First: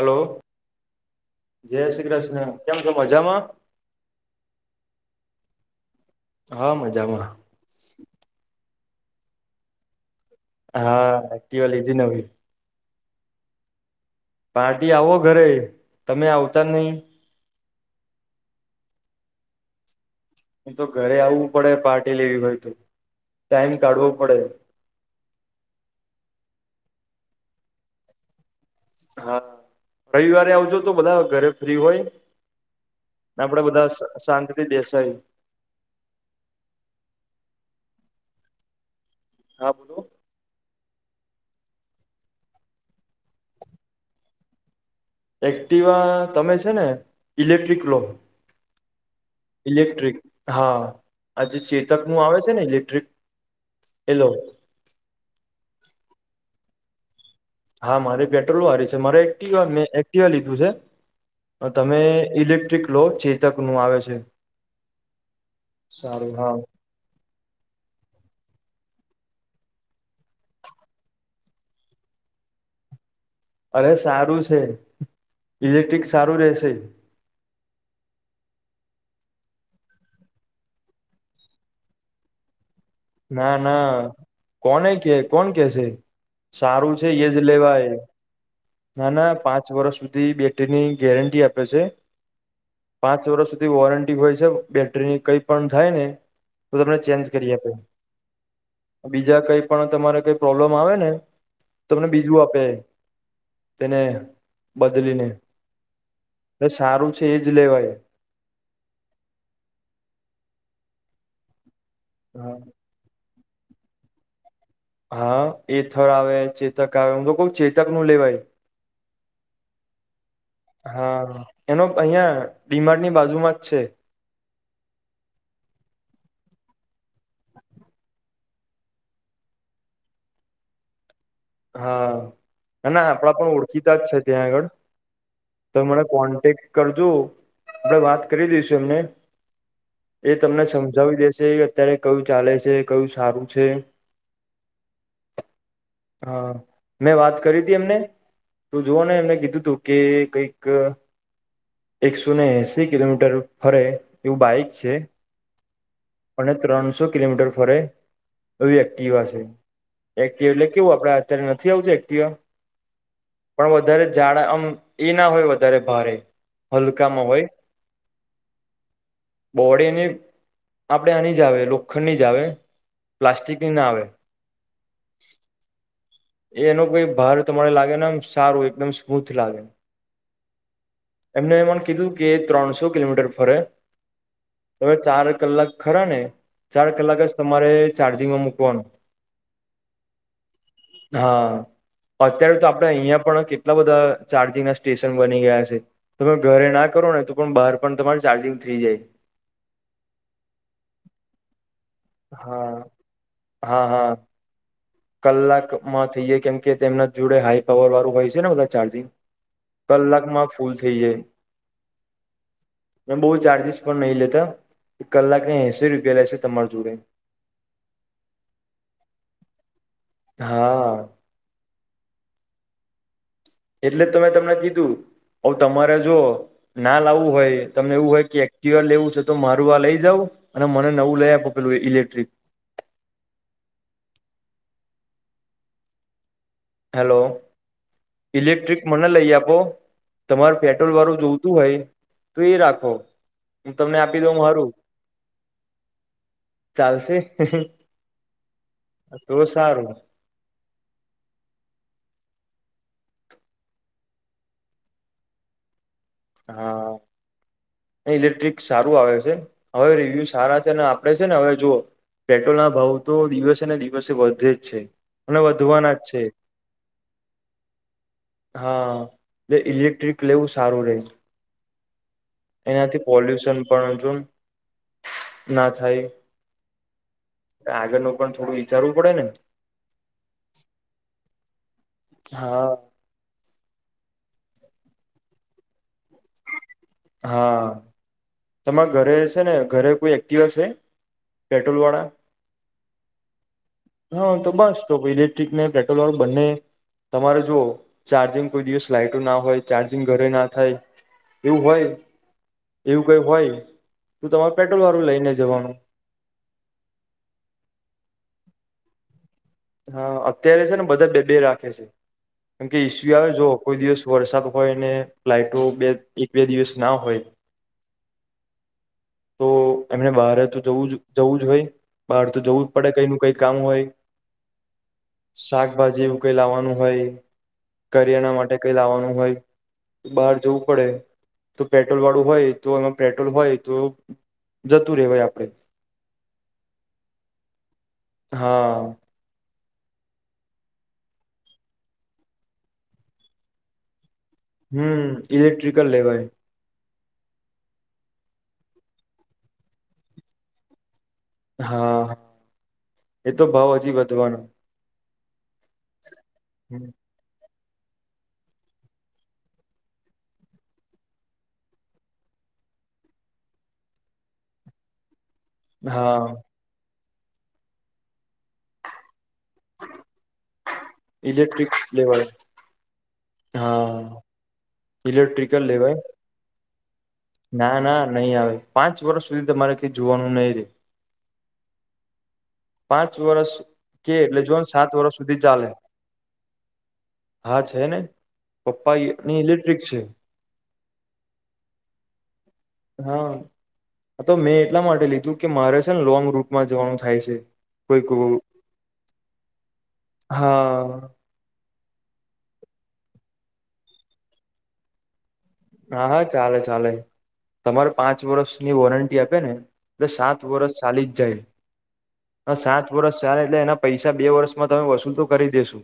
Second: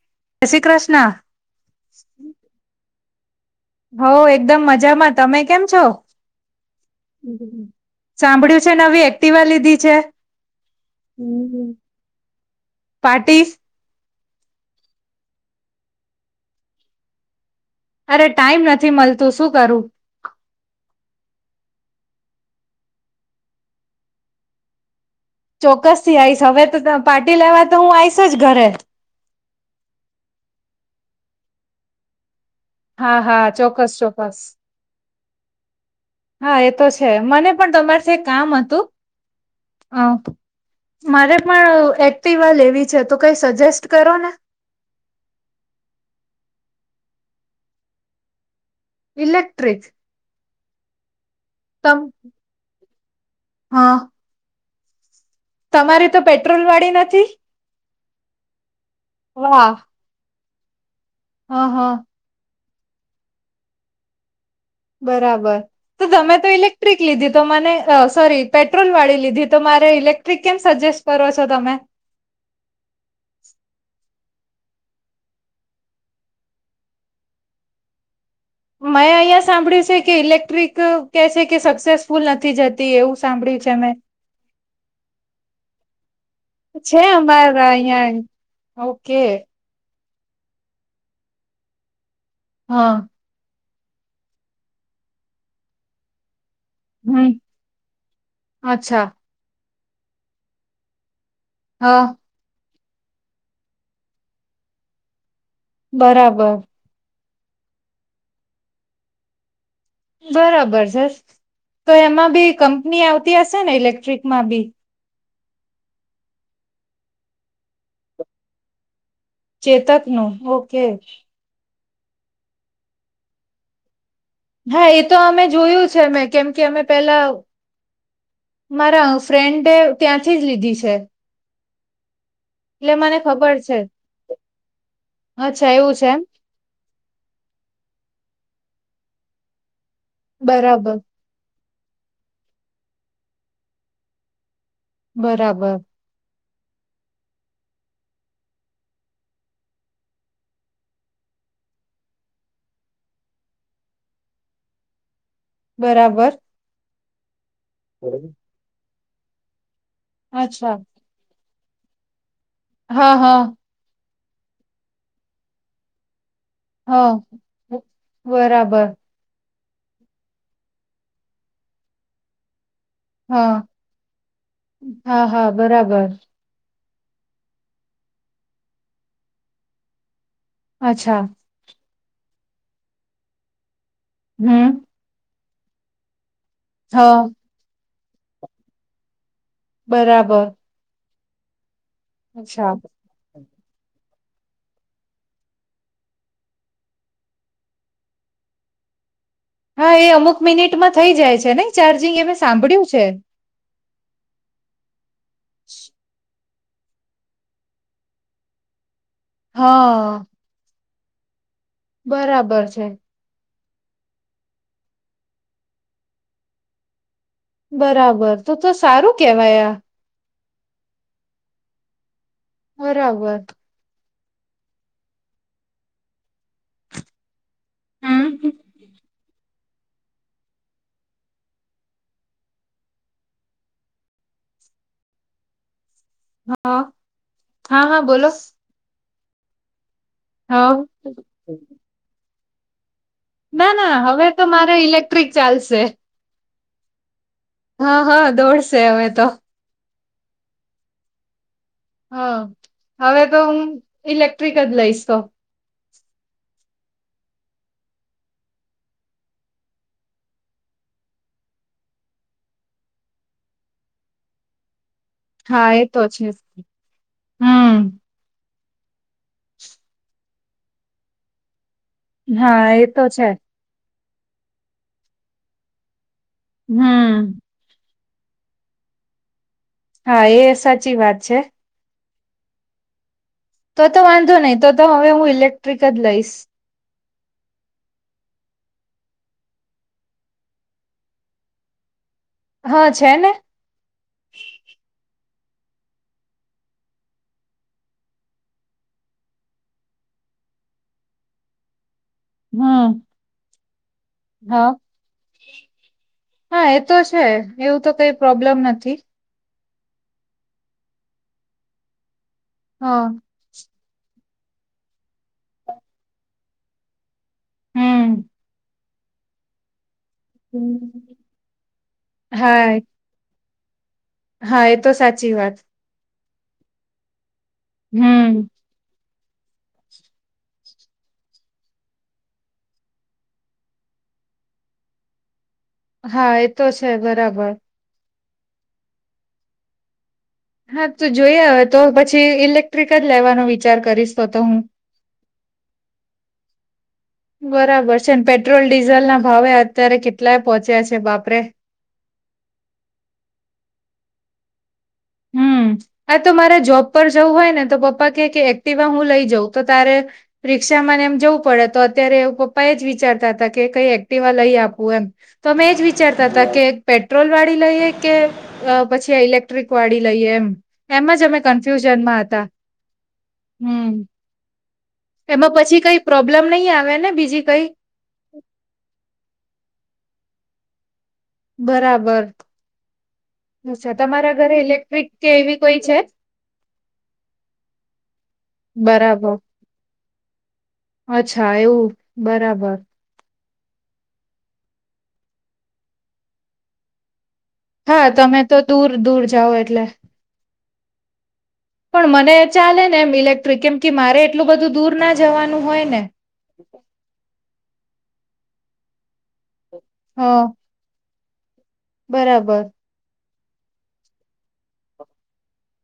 Hello જય શ્રી કૃષ્ણ જય શ્રી કૃષ્ણ કેમ છો મજામાં. હ એકદમ મજામાં તમે કેમ છો હા મજામાં સાંભળ્યું. નવી એક્ટિવા લીધી છે હા એક્ટવાલી જ નવી પાટીીસ પાર્ટી આવો ઘરે તમે આવતા જ નહી અરે ટાઈમ નથી મળતું શું કરું એ તો ઘરે આવવું પડે પાર્ટી લેવી હોય તો ટાઈમ કાઢવો પડે ચોક્કસ થી આવીશ હવે તો પાર્ટી લેવા તો હું આવીઈશ જ ઘરે હા રવિવારે આવજો તો બધા ઘરે ફ્રી હોય હા ને હા આપડે બધા ચોક્કસ ચોક્કસ શાંતિથી બેસાય હા એતો છે મને પણ તમાર કામ હતું હા બોલો અ મારે પણ એક્ટિ વા લેવી છે તો કઈ સજેસ્ટ કરો ને એક્ટિવા તમે છે ને ઇલેક્ટ્રિક લોમ ઇલેક્ટ્રિક હા આજે તમ ચેતક નું આવે છે ને ઇલેક્ટ્રિક હા એલો તમારી તો પેટ્રોલ વાળી નથી હા મારે પેટ્રોલ વાળી છે મારે એક્ટવા મેં વાહ એક્ટિવા લીધું હ છે હ તમે ઇલેક િક લો ચેતકનું આવે છે બરાબર તો સારું, તમે તો હા ઇલેક્ટ્રિક લીધી તો મને સોરી પેટ્રોલ વાળી લીધી તો મારે ઇલેક્ટ્રિક કેમ સજેસ્ટ કરો છો તમે અરે સારું છે ઇલેક્ટિક સારું રશે મેં અહિયાં સાંભળ્યું છે કે ઇલેક્ટ્રિક કે છે કે સક્સેસફુલ નથી જતી એવું ના સાંભળ્યું છે ના મેં કોને કે કોણ કેશે સારું છે એજ અમારા લેવાય અહિયાં ના ઓકે ના પાંચ વર્ષ સુધી બેટરીની ગેરંટી આપે છે હા પાંચ વર્ષ સુધી વોરંટી હોય છે બેટરીની કંઈ પણ થાય ને તો તમને ચેન્જ હમ કરી આપે અચ્છા બીજા કઈ પણ તમારે કઈ પ્રોબ્લમ આવે ને હા તમને બીજું આપે તેને બદલીને બરાબર છ જ લવાય બરાબર સર તો એમાં બી હા કંપની આવતી હશે ને ઇલેક્ટ્રિક માં બી હા એથર આવે ચેતક આવે હમ તો ક ચેતક નું લેવાય ચેતકનો ઓકે હા એનો અહિયાં બીમારની બાજુમાં જ છે હા એ તો અમે જોયું છે મે કેમ કે અમે પેલા મારા ફ્રેન્ડે ત્યાંથી જ લીધી છે હા એટલે અને મને આપડા પણ ખબર ઓળખીતા જ છે ત્યાં આગળ અચ્છા તો એવું મને છે એમ કોન્ટેક્ટ કરજો આપડે વાત કરી દઈશું એમને એ તમને બરાબર સમજાવી દેશે એ અત્યારે કયું ચાલે છે કયું સારું છે બરાબર હા મેં વાત કરી હતી એમને તો જોવા ને એમને કીધું તું કે કઈક એકસો ને એસીી કિલોમીટર ફરે એવું બાઈક છે બરાબર અને ત્રણસો કિલોમીટર ફરે એ એક્ટિવાશે એક્ટિવ એટલે અચ્છા કેવું આપડે અત્યારે નથી આવજ એક્ટિવ હા હા ઝાડા આમ એ ના હોય વધારે ભારે હા હલકામાં હોય બરાબર બહળીની આપડે આની જ આવે લોખંડ ની જ આવે હા પ્લાસ્ટિકએ ના આવે, હા હા બરાબર એ એનું [unintelligible] બાર તમારે લાગે ને એમ સારું એકદમ સ્મૂથ લાગે‌ અચ્છા એમને મન કીધું કે ત્રણસો કિલોમીટર ફરે, હમ અવે ચાર જ કલાક ખરા ને, ચાર કલાક હા જ તમારે ચાર્જિંગમાં મકવાનું બરાબર. હા અત્યારે તો અચ્છા આપડે અંયા પણ કે એટલા બધા ચાર્જિંગ ના સ્ટેશન બની ગયા છે તમે ઘરે ના કરો ને, તો પણ બાર પણ તમાર ચાર્જિંગ થઈ જાય. હા એ અમુક મિનિટમાં થઈ જાય છે ને ચાર્જિંગ એ મેં સાંભળ્યું છે હા-હા-હા. કલાકમાં થ્યયે કેમ કે તેમના જોડે હાઈ પાવર વાળું હોય છે ને બધા ચાર્જિંગ હા કલાકમાં ફૂલ થઇ જાય. બરાબર છે. અને બહુ ચાર્જિસ પણ નય લેતા કલાકને એસી રૂપિયા લેશે તમાર જોડે. બરાબર તો-તો સારું કેવાય આ. હા. બરાબર. એટલે જ તો તમને કીધું ઓવ તમારે જો ના લાવું હોય તમને એવું હોય કે હમ એકટીવા લેવું છે તો મારું આ લઈ જઉું, અને મને નવું લેય આપો પેલું ઇલેક્ટ્રિક. [inaudible] હા હેલો હા હા બોલો ઇલેક્ટ્રિક મન લઈ આપો તમાર હા પેટ્રોલ વાળું જોવતું હોય તો એ રાખો. હું ના-ના તમને આપી હવે દઉં તો મારું મારે ઇલેક્ટ્રિક ચાલશે. ચાલશે હે-હે હા હા દોડશે હવે તો સારું. હા હવે તો હું ઇલેક્ટ્રિક જ લઈશ તો. હા. ઇલેક્ટ્રિક સારું આવે છે, હવે રિવ્યુ સારા છે ને આપડે છે ને હવે જુઓ પેટ્રોલ ના ભાવ તો દિવસે ને દિવસે વધે જ છે. હા એ તો છે જ [unintelligible] હમ. હા [unintelligible] ઇલેક્ટ્રિક લેવું સારું રેય હા એ એનાથી તો છે પોલ્યુશન પણ જોન ના થાય. હમ. આગળનું પણ થોડું વિચારવું પડે ને. હા એ સાચી વાત છે. હા. તો-તો વાંધો નય, તો-તો હવે હું ઇલેક્ટ્રિક જ લઈશ. હા. તમાર ઘરે સે ને, ઘરે કોઈ એક્ટિવા સે પેટ્રોલ વાળા? હા છે ને હા, તો બસ તો ઇલેક્ટ્રિકને પેટ્રોલ વાળુ બંને તમારે જો ચાર્જિંગ કોઈ દિવસ લાઈટો ના હોય ચાર્જિંગ ઘરે ના થાય એવું હોય હમ એવું કઈ હોય, તો તમારે હા પેટ્રોલ વાળું લઈને જવાનું. હા એ તો છે એવું તો કઈ પ્રોબ્લેમ નથી. હા અત્યારે છે ને બધા બે-બે રાખે છે કેમકે હા ઈસ્યુ આવે જોઓ કોઈ દિવસ વરસાદ હોય ને ફ્લાઇટો બે એક બે દિવસ ના હોય હમ. તો એમને બહર જ તો જવું જ જવું જ હોય બહાર તો જવું જ હા પડે કઈ નું કઈ કામ હોય. હા એ તો સાચી વાત. શાકભાજી એવું કઈ લાવાનું હોય, કરીયાણા ના હમ માટે કઈ લાવાનું હોય. બહાર જવું પડે. તો પેટ્રોલ વાળું હોય તો એમાં પેટ્રોલ હોય તો જતું રહેવાય આપડે. હા એ તો છે બરાબર. હા. હા તો જોયા હવે તો પછી ઇલેક્ટ્રિક જ લેવાનો વિચાર કરીશ. તો તો હું હમ ઇલેક્ટ્રિકલ લેવાય. બરાબર છે પેટ્રોલ ડીઝલ ના ભાવે અત્યારે કેટલાય પોહોંચ્યા છે બાપ. હા એતો ભાવ હજી વધવાનો. હમ આ તો મારે જોબ પર જવું હોય ને. તો પપ્પા કે એક્ટવા હું લઈ જાઉં તો તારે રિક્ષા ને એમ જવું પડે તો અત્યારે પપ્પા એ. જ વિચારતા હતા કે કઈ એક્ટિવા લઈ આપવું એમ. તો અમે એજ હા વિચારતા હતા કે પેટ્રોલ વાળી લઈએ કે પછી ઇલેક્ટ. વાડી લઈએ એમ એમ જ અમે ઇલેક્ટ્રિક કન્ફ્યુઝનમાં લેવાય હતા હમ. હા એમાં ઇલેક્ટ્રિકલ પછી લેવાય કઈ પ્રોબ્લેમ નહીં આવે. ને બીજી કઈ ના ના નહી આવે પાંચ વર્ષ સુધી તમારે ક જોવાનું નહીિ રે. બરાબર. પાંચ વર્ષ અચ્છા કે તમારા એટલે જો ઘરે ને સાત ઇલેક્ટ્રિક વર્ષ કે સુધી એવી ચાલે કોઈ છે. હા છે ને બરાબર પપ્પાની ઇલેક્ટ્રિક છે. અચ્છા એવું બરાબર. હા તો મેં એટલા માટે લીધું કે મારે છે ને લોંગ રૂટમાં જવાનું થાય છે. કોઈ હા કો તમે તો દૂર દૂર જાઓ એટલે. હા. પણ મને ચાલે ને એમ ઇલેક્ટ્રિક કેમ કે મારે એટલું બધું દૂર ના જ. હા હા ચાલે ચાલે તમારે પાંચ વર્ષની વોરંટી આપે ને. એ હ સાત વરષ ચાલી જ જાય આ બરાબર સાત વર્ષ. સાર એટલે એના પૈસા બે વર્ષમાં તમે વસૂલ તો કરી દેેશુ.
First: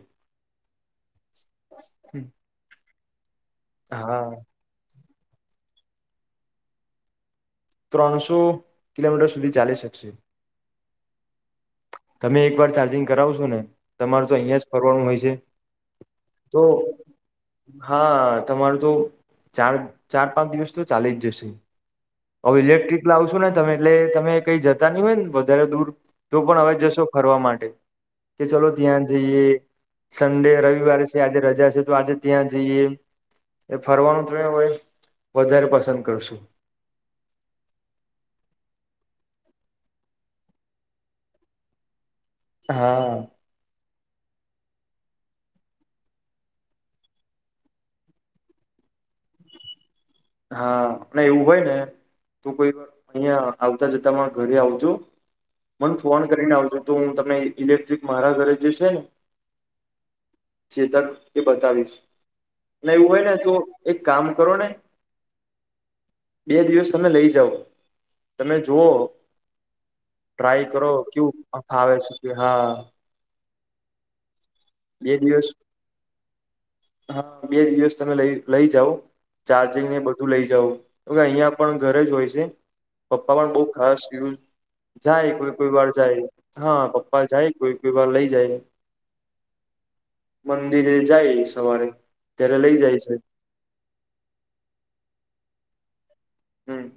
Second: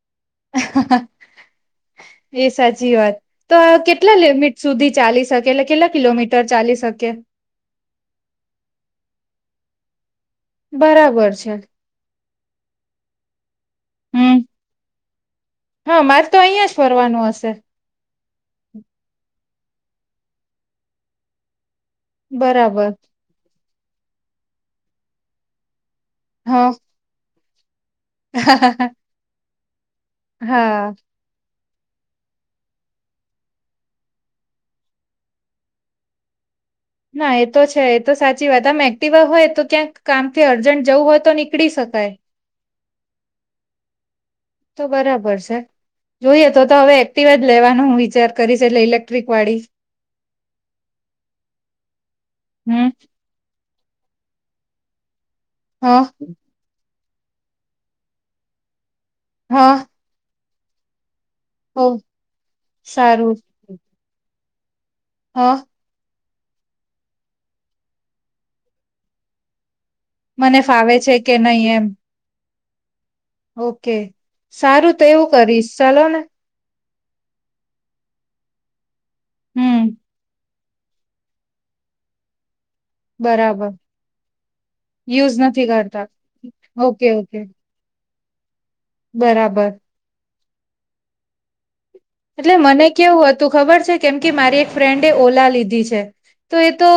એ સાચી વાત તો આ કેટલા લે હા મ. સુધી ચાલી શકે એટલે કેટલા કિલોમીટર ચાલી શકે. ત્રણસો કિલોમીટર સુધી ચાલી શકશે. બરાબર છે. તમે એક વાર ચાર્જિંગ કરાવ છો ને. તમારું તો હમ અહિયાં જ ફરવાનું હોય છે હા મારે તો અહિયાં જ ફરવાનું હશે હા. તમારું તો ચાર ચાર પાંચ દિવસ તો ચાલી જ જશે. હવે બરાબર ઇલેક્ટ્રિક લાવશું ને તમે એટલે તમે કઈ જતા નહી હોય ને વધારે દૂર. તો પણ હા હવે જશો ફરવા માટે કે ચલોો હા ત્યાં જઈએ. સંડે રવિવારે છે આજે રજા છે તો આજે ત્યાં જઈએ. એ ફરવાનું તમે વધારે પસંદ કરશુ. ના એ તો છે એ તો સાચી વાત આમ એક્ટિવા હોય તો ક્યાંક કામથી અર્જન્ટ જવું હોય તો નીકળી શકે. કાઈ. હા. તો બરાબર છે. જોઈએ તો તો હવે એક્ટિવા જ લેવાનું વિચાર કરીશ એટલે ઇલેક્ટ્રિક વાળી. હા અને એવું હોય ને તું કોઈ હમ વાર અહિયાં. આવતા જતા મા ઘરે આવજો મને હા ફોન કરીને આવજો. તો હું તમને ઇલેક્ટ્રિક મારા ઘરે જે છે ને. હા. ચેત એ ઓ બતાવીશ એવું હોય ને તો એક કામ કરો ને. હા. બે દિવસ તમે લઈ જાઓ તમે જુઓ. મને ટ્રાય કરો ફાવે છે કુ કે નહી આખા એમ આવે સુ હા. ઓકે સારું તો બે એવું દિવસ કરીશ ચાલો ને હા બે દિવસ તમે લઈ લઈ જાઓ ચાર્જિંગ હમ ને બધું લઈ જાવ તો અહિયાં પણ ઘરે જ હોય છે પપ્પા પણ બહ બરાબર ખાસ થયું જાય યુઝ કોઈ નથી કોઈ વાર કરતા જાય હા ઓકે પપ્પા ઓકે જાય કોઈ કોઈ વાર લઇ જાય બરાબર મંદિરે જાય સવારે એટલે ત્યારે લઈ મને જાય છે કેવું હતું ખબર છે કેમ કે મારી એક ફ્રેન્ડ ઓલા લીધી છે તો એ હમ તો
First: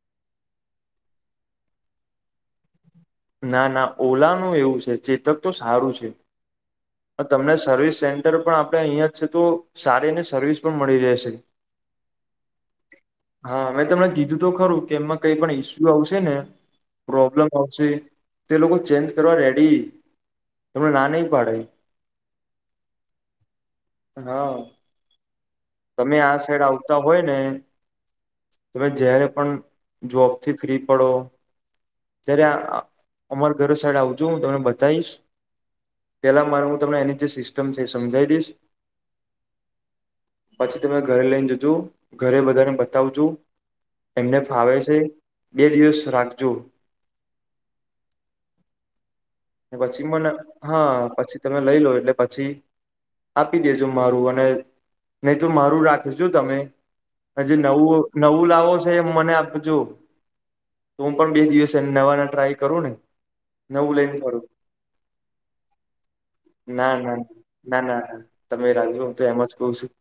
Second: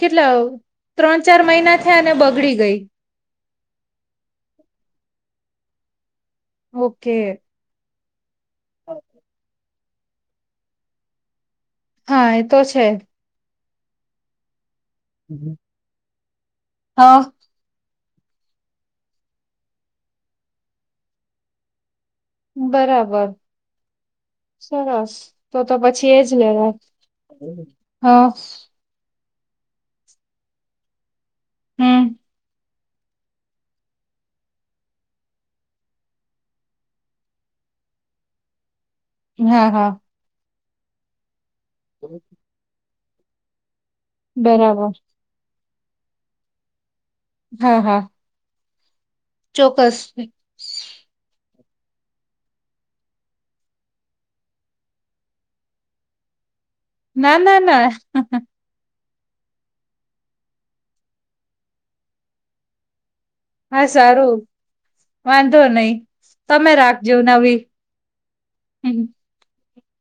કેટલા ત્રણ ચાર મહિના થયા અને બગડી ગઈ ના ના ઓલાનું એવું છે ચેતક તો સારું છે ઓકે તમને સર્વિસ સેન્ટર પણ આપણે અહીં જ છે તો સારીને સર્વિસ પણ મળી રહેશે હા એ તો છે હા મેં તમને કીધું તો ખરું કે એમાં કઈ પણ ઈસ્યુ આવશે ને હા પ્રોબ્લેમ આવશે તે લોકો ચેન્જ કરવા રેડી તને ના નહ પાડે બરાબર હા સરસ તો તો પછી તમે એજ આ સાઈડ લેવા આવતા હોય ને હા તમે જયારે જોબથી ફ્રી પડો હમ જ અમાર ઘરો સાઈડ આવજુ હું તમને બતાવીશ પેલા મારે હું તમને એની જે સિસ્ટમ છે એ સમજાવી દઈશ હા હા પછી તમે ઘરે લઈને જજો ઘરે બધાને બતાવજુ એમને ફાવે બરાબર છે બે દિવસ રાખજો હા હા ચોક્કસ પછી મને હા પછી તમે લઈ લો એટલે પછી આપી દેજો મારું અને નહી તો મારું રાખીશું તમે ના જે ના ના નવું નવું લાવો છ મને આપજ તો હું પણ બે દિવસ નવા ના ટ્રાય કરું ને હા નવું લઈન સારું કરું વાંધો નહી તમે ના રાખજો ના નવી ના ના તમે રાખજો હું તો એમ જ કઉ છું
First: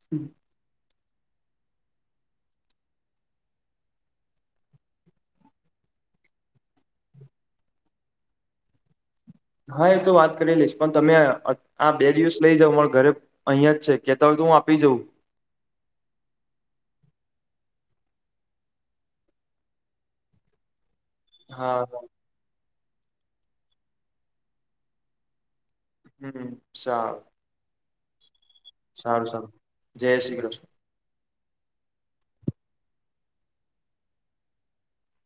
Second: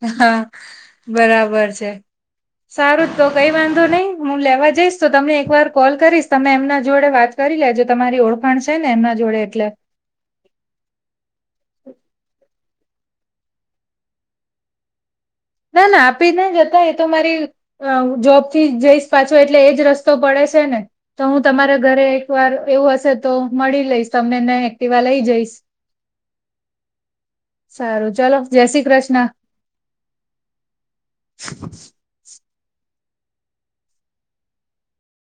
હા બરાબર છે સારું તો કઈ વાંધો નહી હું લેવા જઈશ તો તમને એક વાર કોલ કરીશ તમે એમના જોડે વાત કરી લેજ તમારી ઓળખણ છે ને એમના જોડે એટલે હા એ તો વાત કરી લઈશ પણ તમે આ બે દિવસ લઇ જાઉ મારા ઘરે અહિયાં જ છે કેતા હોય તો હું આપી જઉં ના ના આપી ના જતા એ તો મારી જોબ થી જઈશ પાછો એટલે એજ રસ્તો પડે ને તો હું તમારા હા ઘરે એક વાર એવું હશે તો મળી લઈશ તમનેને એક્ટિવા લઈ જઈશ હમ સા સારું ચાલો સારું સારું જય શ્રી કૃષ્ણ [inaudible]